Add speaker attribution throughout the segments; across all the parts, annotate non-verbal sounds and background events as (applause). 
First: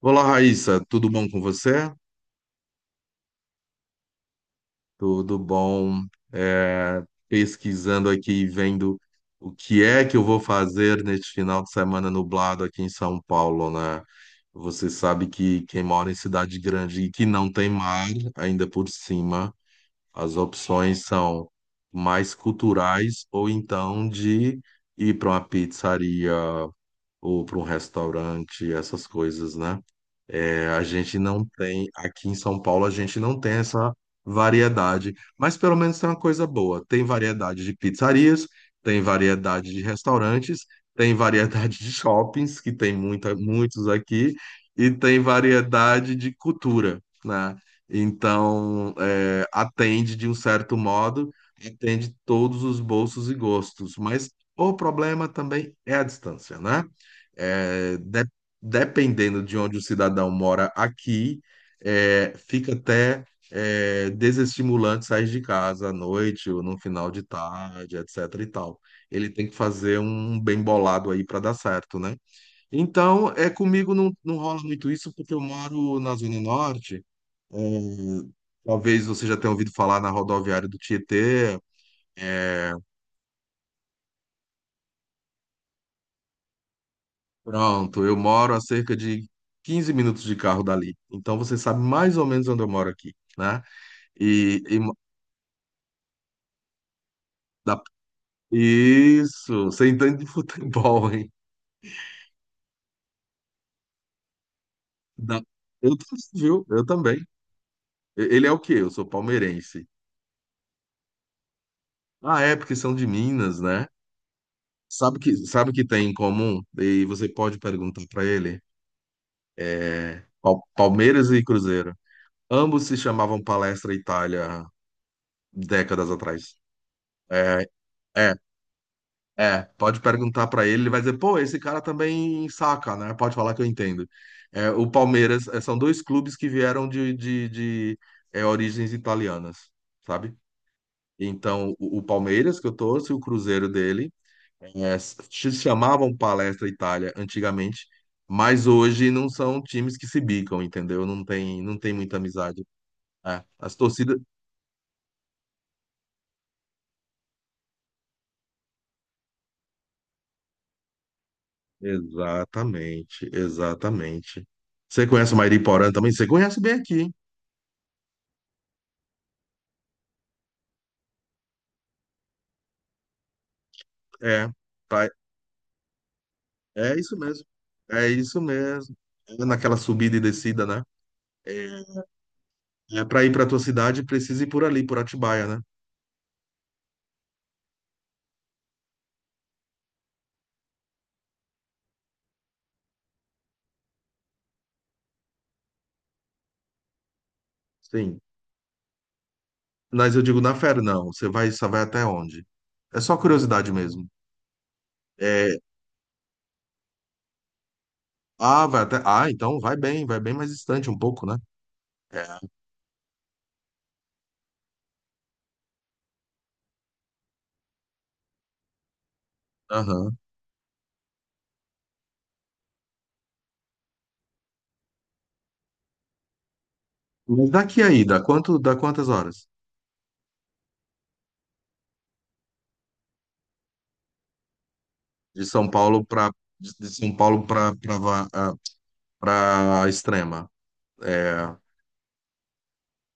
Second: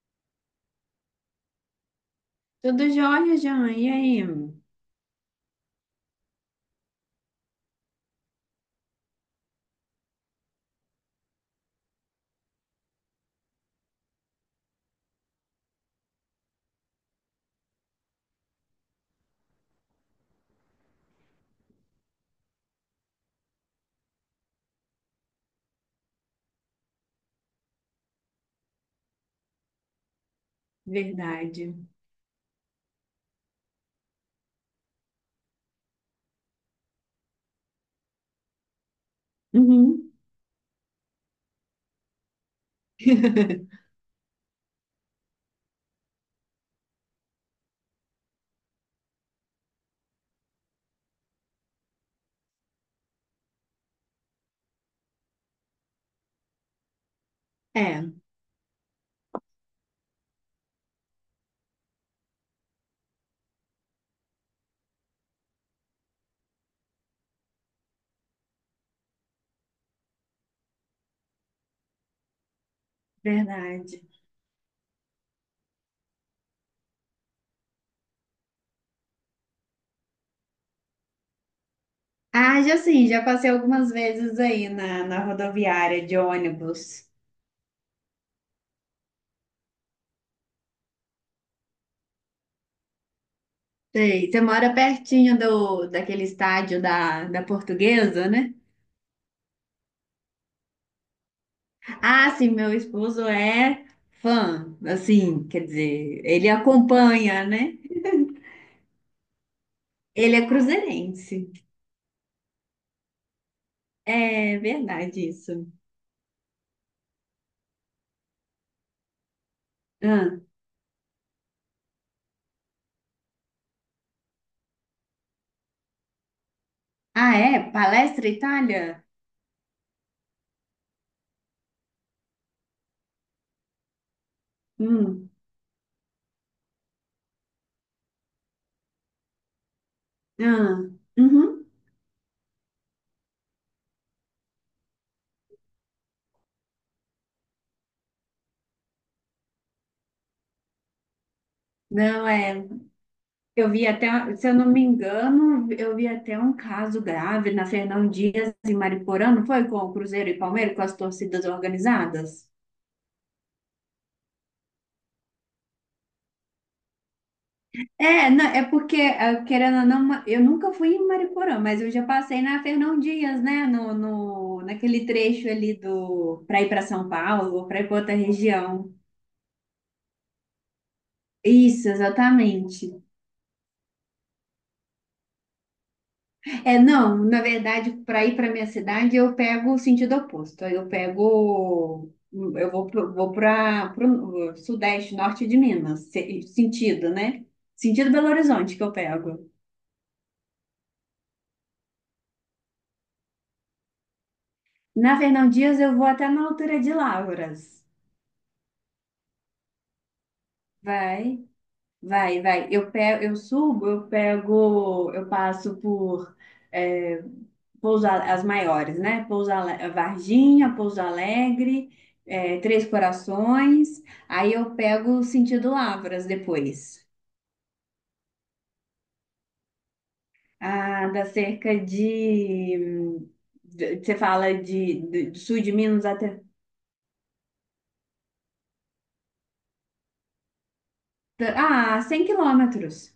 Speaker 1: Olá, Raíssa, tudo bom com você?
Speaker 2: Tudo jóia, Jean. E aí?
Speaker 1: Tudo bom? É, Pesquisando aqui e vendo o que é que eu vou fazer neste final de semana nublado aqui em São Paulo, né? Você sabe que quem mora em cidade grande e que não tem mar, ainda por cima, as opções são mais culturais ou então de ir para uma pizzaria ou para um restaurante, essas coisas, né? É, a gente não
Speaker 2: Verdade.
Speaker 1: tem, aqui em São Paulo, a gente não tem essa variedade, mas pelo menos tem uma coisa boa: tem variedade de pizzarias, tem variedade de
Speaker 2: Uhum.
Speaker 1: restaurantes, tem variedade de shoppings, que tem muita,
Speaker 2: (laughs)
Speaker 1: muitos aqui, e tem variedade de cultura, né? Então, é, atende de um certo modo, atende todos os bolsos e gostos, mas o problema também é a distância, né? É,
Speaker 2: É,
Speaker 1: dependendo de onde o cidadão mora aqui, é, fica até desestimulante sair de casa à noite ou no final de tarde, etc. e tal. Ele tem que fazer um bem bolado aí para dar certo, né? Então, é, comigo
Speaker 2: verdade.
Speaker 1: não, não rola muito isso porque eu moro na Zona Norte. É, talvez você já tenha ouvido falar na rodoviária do Tietê.
Speaker 2: Ah,
Speaker 1: É,
Speaker 2: já sim, já passei algumas vezes aí na rodoviária de ônibus.
Speaker 1: pronto, eu moro a cerca de 15 minutos de carro dali. Então você sabe mais ou menos onde eu moro aqui, né?
Speaker 2: Sei, você
Speaker 1: E,
Speaker 2: mora
Speaker 1: e mo-
Speaker 2: pertinho daquele estádio da
Speaker 1: da-
Speaker 2: Portuguesa, né?
Speaker 1: isso, você entende de futebol, hein?
Speaker 2: Ah, sim, meu esposo é fã,
Speaker 1: Da-
Speaker 2: assim, quer
Speaker 1: eu, t-
Speaker 2: dizer, ele
Speaker 1: Viu? Eu também.
Speaker 2: acompanha, né?
Speaker 1: Ele é o quê? Eu sou palmeirense.
Speaker 2: Ele é cruzeirense.
Speaker 1: Ah, é, porque são de Minas, né?
Speaker 2: É verdade isso.
Speaker 1: Sabe que tem em comum? E você pode perguntar para ele.
Speaker 2: Ah,
Speaker 1: Palmeiras e Cruzeiro. Ambos se chamavam Palestra Itália décadas atrás.
Speaker 2: ah,
Speaker 1: É.
Speaker 2: é? Palestra
Speaker 1: É.
Speaker 2: Itália?
Speaker 1: É, pode perguntar pra ele, ele vai dizer, pô, esse cara também saca, né? Pode falar que eu entendo. É, o
Speaker 2: Hum.
Speaker 1: Palmeiras, é, são dois clubes que vieram origens italianas, sabe?
Speaker 2: Ah, uhum.
Speaker 1: Então, o Palmeiras, que eu torço, e o Cruzeiro dele, é, se chamavam Palestra Itália antigamente, mas hoje não são times que se bicam, entendeu? Não tem, não tem muita
Speaker 2: Não,
Speaker 1: amizade.
Speaker 2: é.
Speaker 1: É,
Speaker 2: Eu
Speaker 1: as
Speaker 2: vi
Speaker 1: torcidas.
Speaker 2: até, se eu não me engano, eu vi até um caso grave na Fernão Dias e Mariporã, não foi? Com o Cruzeiro e Palmeiras, com as torcidas organizadas?
Speaker 1: Exatamente, exatamente. Você conhece o Mairi Porã também? Você conhece bem aqui.
Speaker 2: É, não, é porque, ah, querendo ou não, eu nunca fui em Mariporã, mas eu já passei na Fernão Dias, né? No,
Speaker 1: É,
Speaker 2: no, naquele
Speaker 1: pai,
Speaker 2: trecho ali do, para ir para
Speaker 1: é
Speaker 2: São
Speaker 1: isso mesmo.
Speaker 2: Paulo ou para ir para
Speaker 1: É
Speaker 2: outra
Speaker 1: isso
Speaker 2: região.
Speaker 1: mesmo. É naquela subida e descida, né?
Speaker 2: Isso,
Speaker 1: É,
Speaker 2: exatamente.
Speaker 1: é para ir para tua cidade, precisa ir por ali, por Atibaia, né?
Speaker 2: É, não, na verdade, para ir para minha cidade, eu pego o sentido oposto. Eu vou vou para o sudeste, norte de Minas, sentido, né? Sentido
Speaker 1: Sim.
Speaker 2: Belo Horizonte que eu pego.
Speaker 1: Mas eu digo, na fera, não. Você vai, só vai até onde? É só curiosidade mesmo.
Speaker 2: Na Fernão
Speaker 1: É,
Speaker 2: Dias, eu vou até na altura de Lavras.
Speaker 1: ah, vai até. Ah, então vai bem mais distante um pouco, né?
Speaker 2: Vai.
Speaker 1: É.
Speaker 2: Vai. Eu subo, eu passo por é, as maiores, né?
Speaker 1: Aham.
Speaker 2: Varginha, Pouso Alegre, Três Corações. Aí eu pego o sentido Lavras depois.
Speaker 1: Mas daqui aí, dá quanto, dá quantas horas?
Speaker 2: Ah, dá cerca de, você fala do
Speaker 1: De
Speaker 2: sul
Speaker 1: São
Speaker 2: de
Speaker 1: Paulo
Speaker 2: Minas
Speaker 1: para
Speaker 2: até
Speaker 1: de São Paulo para para Extrema. É, ah,
Speaker 2: 100 quilômetros.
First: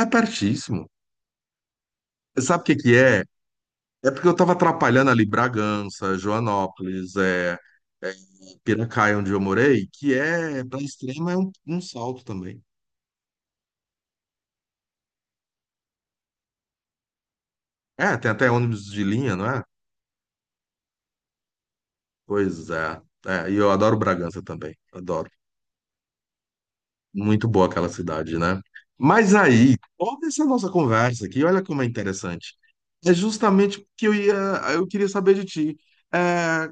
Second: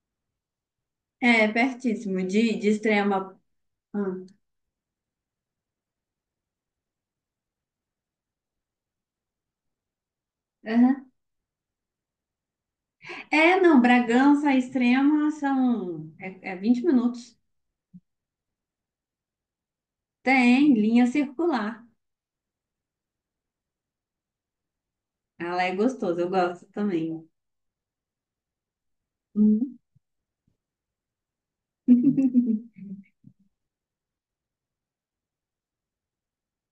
Speaker 1: é pertíssimo.
Speaker 2: É pertíssimo
Speaker 1: Sabe o
Speaker 2: de
Speaker 1: que que é?
Speaker 2: Extrema.
Speaker 1: É porque eu estava atrapalhando ali Bragança, Joanópolis, é, Piracaia, onde eu morei, que é, pra
Speaker 2: Ah,
Speaker 1: extrema, é um, um salto também.
Speaker 2: é, não, Bragança Extrema são é 20 minutos.
Speaker 1: É, tem até ônibus de linha, não é?
Speaker 2: Tem linha circular.
Speaker 1: Pois é. É, e eu adoro Bragança também, adoro.
Speaker 2: Ela é gostosa, eu gosto também.
Speaker 1: Muito boa aquela cidade, né? Mas aí,
Speaker 2: Hum.
Speaker 1: toda essa nossa conversa aqui, olha como é interessante. É justamente porque eu ia, eu queria saber de ti. É,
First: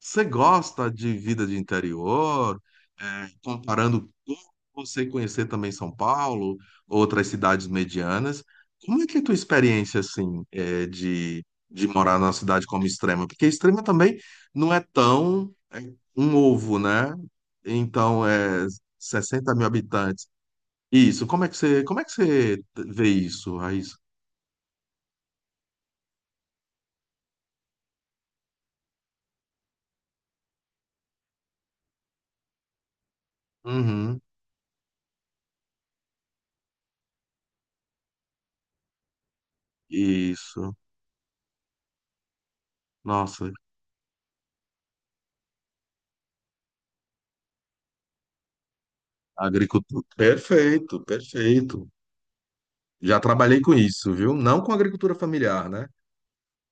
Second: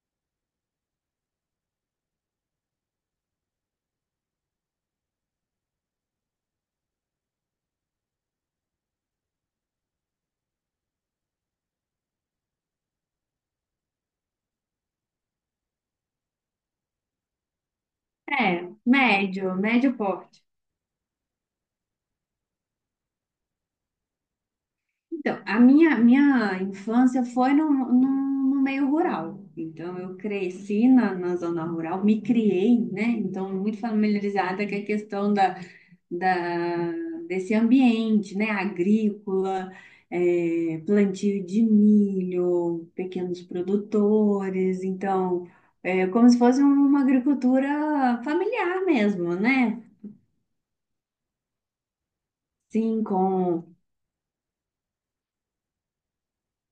Speaker 1: você gosta de vida de interior? É, comparando como você conhecer também São Paulo, outras cidades medianas, como é que é a tua experiência assim, é, de morar numa cidade como Extrema? Porque Extrema também não é tão, é, um ovo, né? Então é
Speaker 2: É,
Speaker 1: 60
Speaker 2: médio,
Speaker 1: mil
Speaker 2: médio
Speaker 1: habitantes.
Speaker 2: porte.
Speaker 1: Isso. Como é que você vê isso, Raíssa?
Speaker 2: Então, a minha infância foi no meio rural. Então, eu cresci na zona rural, me criei, né? Então, muito
Speaker 1: Uhum.
Speaker 2: familiarizada com a questão da desse ambiente, né? Agrícola,
Speaker 1: Isso.
Speaker 2: plantio de milho, pequenos
Speaker 1: Nossa,
Speaker 2: produtores, então é como se fosse uma agricultura familiar mesmo, né?
Speaker 1: agricultura. Perfeito, perfeito.
Speaker 2: Sim,
Speaker 1: Já trabalhei com
Speaker 2: com
Speaker 1: isso, viu? Não com agricultura familiar, né?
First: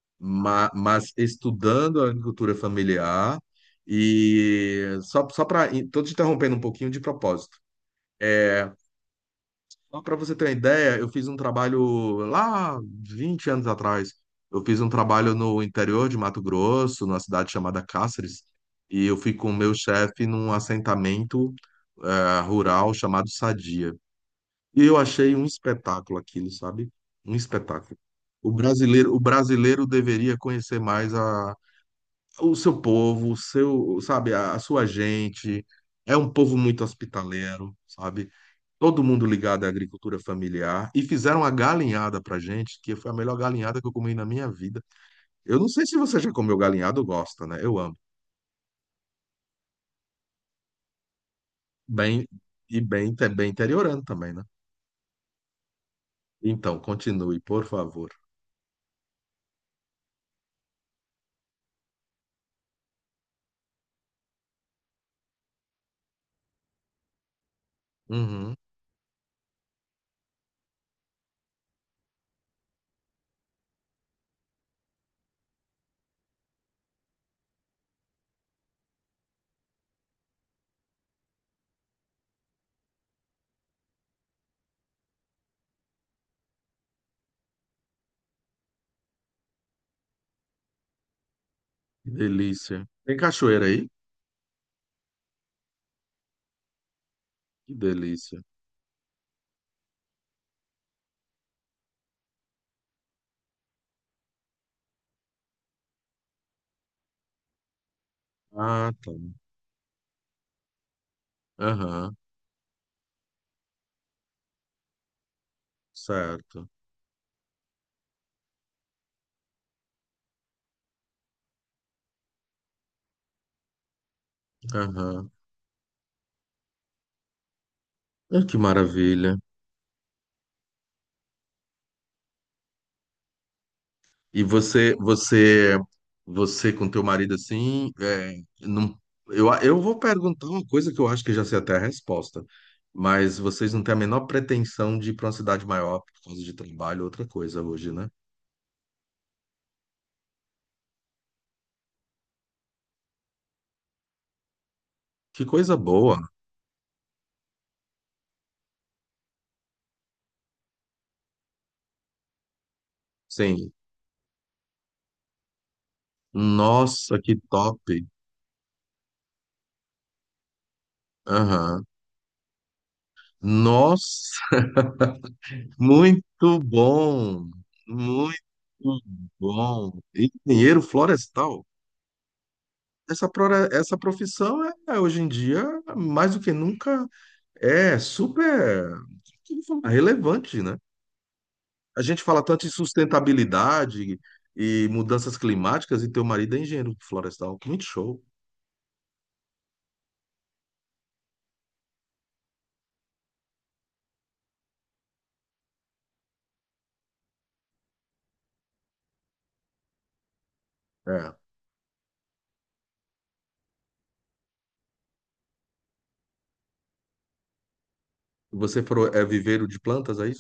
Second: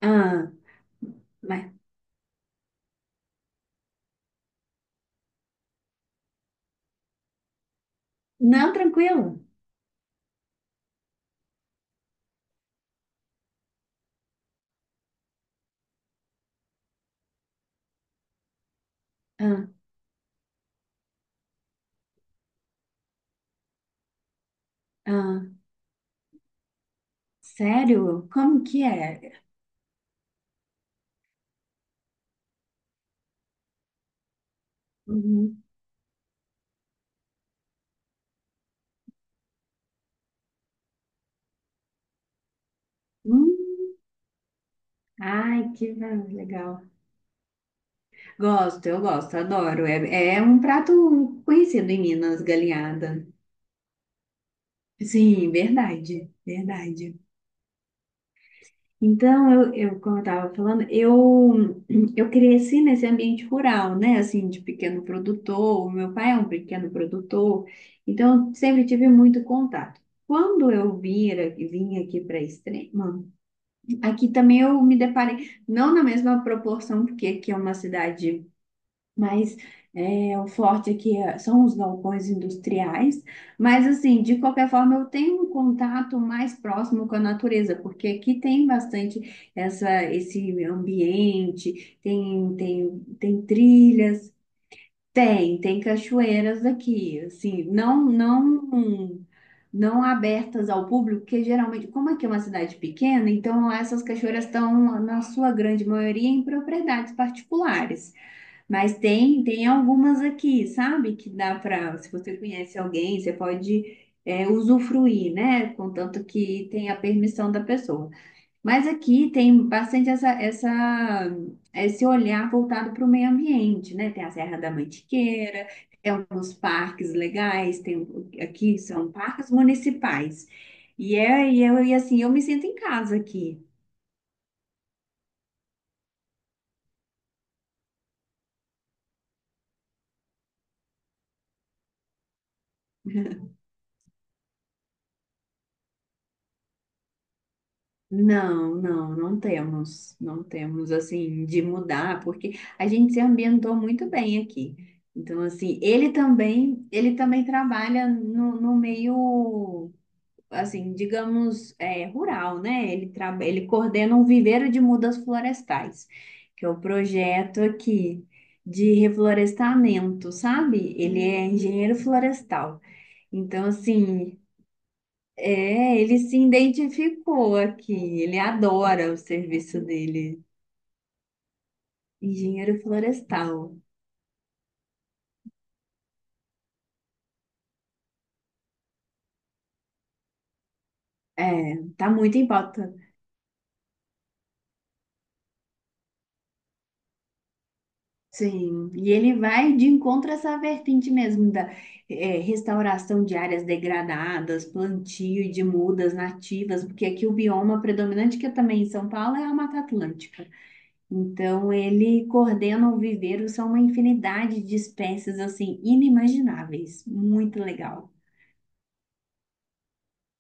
Speaker 2: ah,
Speaker 1: Mas,
Speaker 2: mas
Speaker 1: estudando a agricultura familiar e só, só para. Estou te interrompendo um pouquinho de propósito. É,
Speaker 2: não tranquilo.
Speaker 1: só para você ter uma ideia, eu fiz um trabalho lá 20 anos atrás. Eu fiz um trabalho no interior de Mato Grosso, numa cidade chamada Cáceres, e eu fui com o
Speaker 2: Ah,
Speaker 1: meu chefe num assentamento, rural, chamado Sadia. E eu achei um
Speaker 2: ah,
Speaker 1: espetáculo aquilo, sabe? Um espetáculo.
Speaker 2: sério? Como que
Speaker 1: O
Speaker 2: é?
Speaker 1: brasileiro deveria conhecer mais o seu povo, o seu, sabe, a sua
Speaker 2: Uhum.
Speaker 1: gente. É um povo muito hospitaleiro, sabe? Todo mundo ligado à agricultura familiar. E fizeram uma galinhada pra gente, que foi a melhor
Speaker 2: Hum.
Speaker 1: galinhada que eu comi na minha vida. Eu
Speaker 2: Ai,
Speaker 1: não sei
Speaker 2: que
Speaker 1: se
Speaker 2: va-
Speaker 1: você já comeu
Speaker 2: legal.
Speaker 1: galinhada ou gosta, né? Eu amo.
Speaker 2: Gosto, eu gosto, adoro. É, é um prato conhecido em
Speaker 1: Bem,
Speaker 2: Minas,
Speaker 1: e bem,
Speaker 2: galinhada.
Speaker 1: é bem interiorano também, né?
Speaker 2: Sim, verdade,
Speaker 1: Então,
Speaker 2: verdade.
Speaker 1: continue, por favor.
Speaker 2: Então, eu como eu estava falando, (clears throat) eu cresci nesse ambiente rural, né? Assim, de pequeno produtor, o meu pai é um pequeno produtor, então eu
Speaker 1: Uhum,
Speaker 2: sempre tive muito contato. Quando vim aqui para Extrema, aqui também eu me deparei, não na mesma proporção, porque aqui é uma cidade mas é, o forte aqui são os galpões industriais. Mas, assim, de qualquer forma, eu tenho um contato mais próximo com a natureza, porque aqui tem bastante esse ambiente,
Speaker 1: que delícia. Tem
Speaker 2: tem
Speaker 1: cachoeira aí?
Speaker 2: trilhas, tem, tem cachoeiras aqui, assim,
Speaker 1: Que
Speaker 2: não,
Speaker 1: delícia.
Speaker 2: não. Não abertas ao público, porque geralmente, como aqui é uma cidade pequena, então lá essas cachoeiras estão, na sua grande maioria, em propriedades particulares.
Speaker 1: Ah,
Speaker 2: Mas
Speaker 1: tá.
Speaker 2: tem, tem algumas aqui, sabe? Que dá para, se
Speaker 1: Aham,
Speaker 2: você conhece alguém, você pode usufruir, né? Contanto
Speaker 1: certo.
Speaker 2: que tem a permissão da pessoa. Mas aqui tem bastante esse olhar voltado para o meio ambiente, né? Tem a Serra da
Speaker 1: Aham.
Speaker 2: Mantiqueira, tem alguns parques legais, tem,
Speaker 1: Ah, que
Speaker 2: aqui são
Speaker 1: maravilha.
Speaker 2: parques municipais. E assim, eu me sinto em casa aqui.
Speaker 1: E você, você, você com teu marido assim, é, não, eu vou perguntar uma coisa que eu acho que já sei até a resposta, mas vocês não têm a menor pretensão de ir para uma cidade maior por causa de trabalho, outra coisa hoje, né?
Speaker 2: Não, não temos, não temos assim de mudar, porque a gente se ambientou muito bem aqui. Então,
Speaker 1: Que coisa
Speaker 2: assim,
Speaker 1: boa.
Speaker 2: ele também trabalha no meio, assim, digamos, é, rural, né? Ele ele
Speaker 1: Sim.
Speaker 2: coordena um viveiro de mudas florestais, que é o
Speaker 1: Nossa, que
Speaker 2: projeto
Speaker 1: top.
Speaker 2: aqui de reflorestamento, sabe? Ele é
Speaker 1: Aham.
Speaker 2: engenheiro florestal. Então, assim,
Speaker 1: Nossa,
Speaker 2: é, ele se
Speaker 1: muito bom,
Speaker 2: identificou aqui,
Speaker 1: muito
Speaker 2: ele adora o serviço
Speaker 1: bom.
Speaker 2: dele,
Speaker 1: Engenheiro florestal.
Speaker 2: engenheiro
Speaker 1: Essa,
Speaker 2: florestal.
Speaker 1: essa profissão é, é, hoje em dia, mais do que nunca, é super relevante, né?
Speaker 2: É,
Speaker 1: A
Speaker 2: tá
Speaker 1: gente
Speaker 2: muito
Speaker 1: fala
Speaker 2: em
Speaker 1: tanto em
Speaker 2: pauta.
Speaker 1: sustentabilidade e mudanças climáticas, e teu marido é engenheiro florestal. Muito show.
Speaker 2: Sim, e ele vai de encontro a essa vertente mesmo da restauração de áreas degradadas, plantio de mudas nativas, porque aqui o bioma predominante, que é também em São Paulo, é a Mata Atlântica.
Speaker 1: É.
Speaker 2: Então, ele coordena o viveiro, são uma infinidade de espécies, assim, inimagináveis. Muito legal.
Speaker 1: É viveiro de plantas, aí?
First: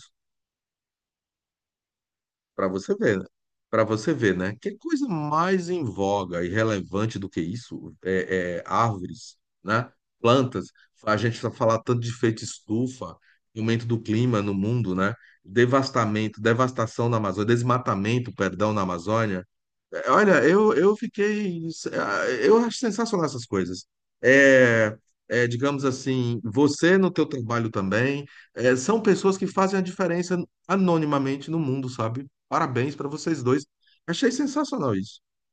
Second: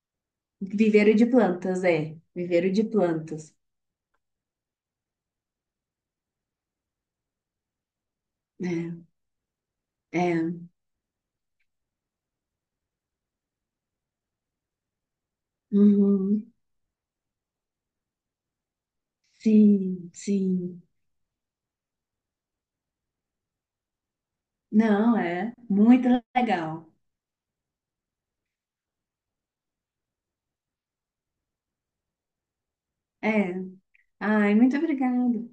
Speaker 2: Viveiro de plantas, é.
Speaker 1: Para
Speaker 2: Viveiro de
Speaker 1: você ver, né?
Speaker 2: plantas.
Speaker 1: Para você ver, né? Que coisa mais em voga e relevante do que isso? É, é árvores, né?
Speaker 2: É,
Speaker 1: Plantas.
Speaker 2: é.
Speaker 1: A gente só falar tanto de efeito estufa, aumento do clima no mundo, né? Devastamento,
Speaker 2: Uhum.
Speaker 1: devastação na Amazônia, desmatamento, perdão, na Amazônia.
Speaker 2: Sim,
Speaker 1: Olha,
Speaker 2: sim.
Speaker 1: eu fiquei. Eu acho sensacional essas coisas. É,
Speaker 2: Não, é.
Speaker 1: digamos
Speaker 2: Muito
Speaker 1: assim,
Speaker 2: legal.
Speaker 1: você no teu trabalho também, é, são pessoas que fazem a diferença anonimamente no mundo, sabe? Parabéns para vocês
Speaker 2: É.
Speaker 1: dois. Achei
Speaker 2: Ai, muito
Speaker 1: sensacional isso.
Speaker 2: obrigada.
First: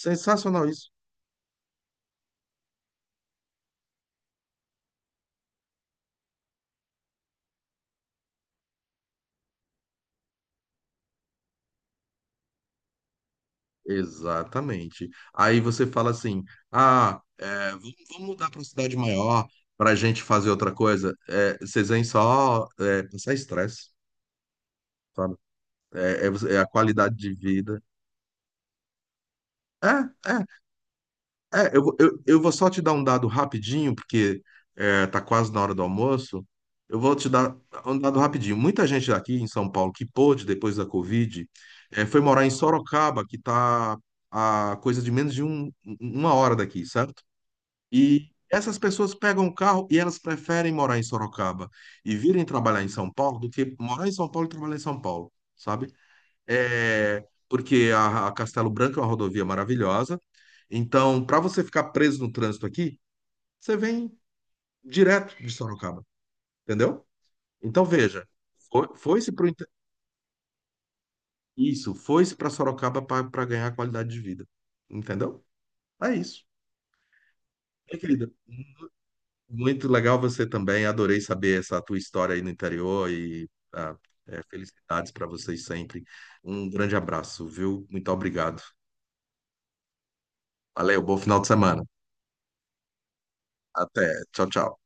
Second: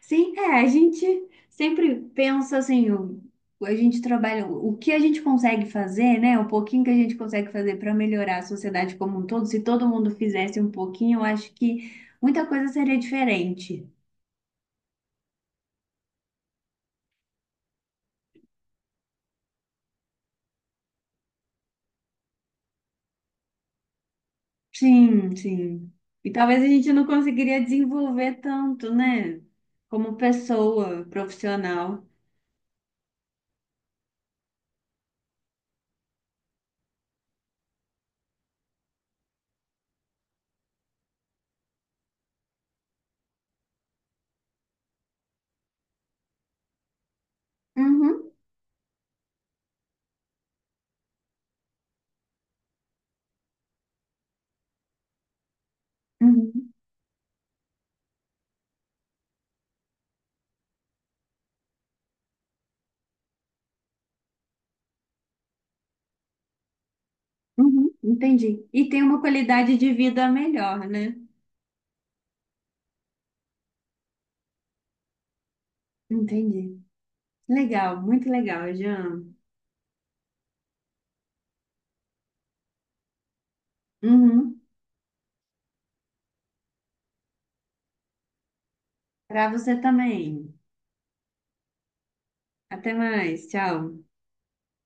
Speaker 2: Sim, é. A
Speaker 1: isso.
Speaker 2: gente sempre pensa assim, o, a gente trabalha, o que a gente consegue fazer, né? O pouquinho que a gente consegue fazer para melhorar a sociedade como um todo. Se todo mundo fizesse um pouquinho, eu acho que muita coisa seria diferente.
Speaker 1: Exatamente. Aí você fala assim: ah, é, vamos mudar para uma cidade maior para a gente fazer outra coisa. É, vocês vêm só, é, passar estresse,
Speaker 2: Sim,
Speaker 1: sabe?
Speaker 2: sim. E
Speaker 1: É
Speaker 2: talvez
Speaker 1: a
Speaker 2: a gente não
Speaker 1: qualidade de
Speaker 2: conseguiria
Speaker 1: vida.
Speaker 2: desenvolver tanto, né?
Speaker 1: É,
Speaker 2: Como
Speaker 1: é,
Speaker 2: pessoa
Speaker 1: é.
Speaker 2: profissional.
Speaker 1: Eu vou só te dar um dado rapidinho, porque é, tá quase na hora do almoço. Eu vou te dar um dado rapidinho. Muita gente aqui em São Paulo que pôde, depois da Covid, é, foi morar em Sorocaba, que tá a coisa de menos de uma hora daqui, certo? E
Speaker 2: Uhum,
Speaker 1: essas pessoas pegam o carro e elas preferem morar em Sorocaba e virem trabalhar em São Paulo do que morar em São Paulo e trabalhar em São Paulo, sabe?
Speaker 2: uhum,
Speaker 1: É, porque a Castelo Branco é uma rodovia maravilhosa. Então, para você ficar preso no trânsito aqui, você vem direto de Sorocaba, entendeu? Então,
Speaker 2: uhum,
Speaker 1: veja,
Speaker 2: entendi.
Speaker 1: foi,
Speaker 2: E tem uma
Speaker 1: foi-se pro,
Speaker 2: qualidade de vida melhor, né?
Speaker 1: isso, foi-se para Sorocaba para ganhar qualidade de vida, entendeu? É isso.
Speaker 2: Entendi.
Speaker 1: Minha
Speaker 2: Legal, muito
Speaker 1: querida,
Speaker 2: legal, Jean.
Speaker 1: muito legal você também. Adorei saber essa tua história aí no interior e, ah, é,
Speaker 2: Uhum.
Speaker 1: felicidades para vocês sempre. Um grande abraço, viu? Muito obrigado.
Speaker 2: Para você também.
Speaker 1: Valeu, bom final de semana.
Speaker 2: Até mais, tchau.
Speaker 1: Até. Tchau, tchau.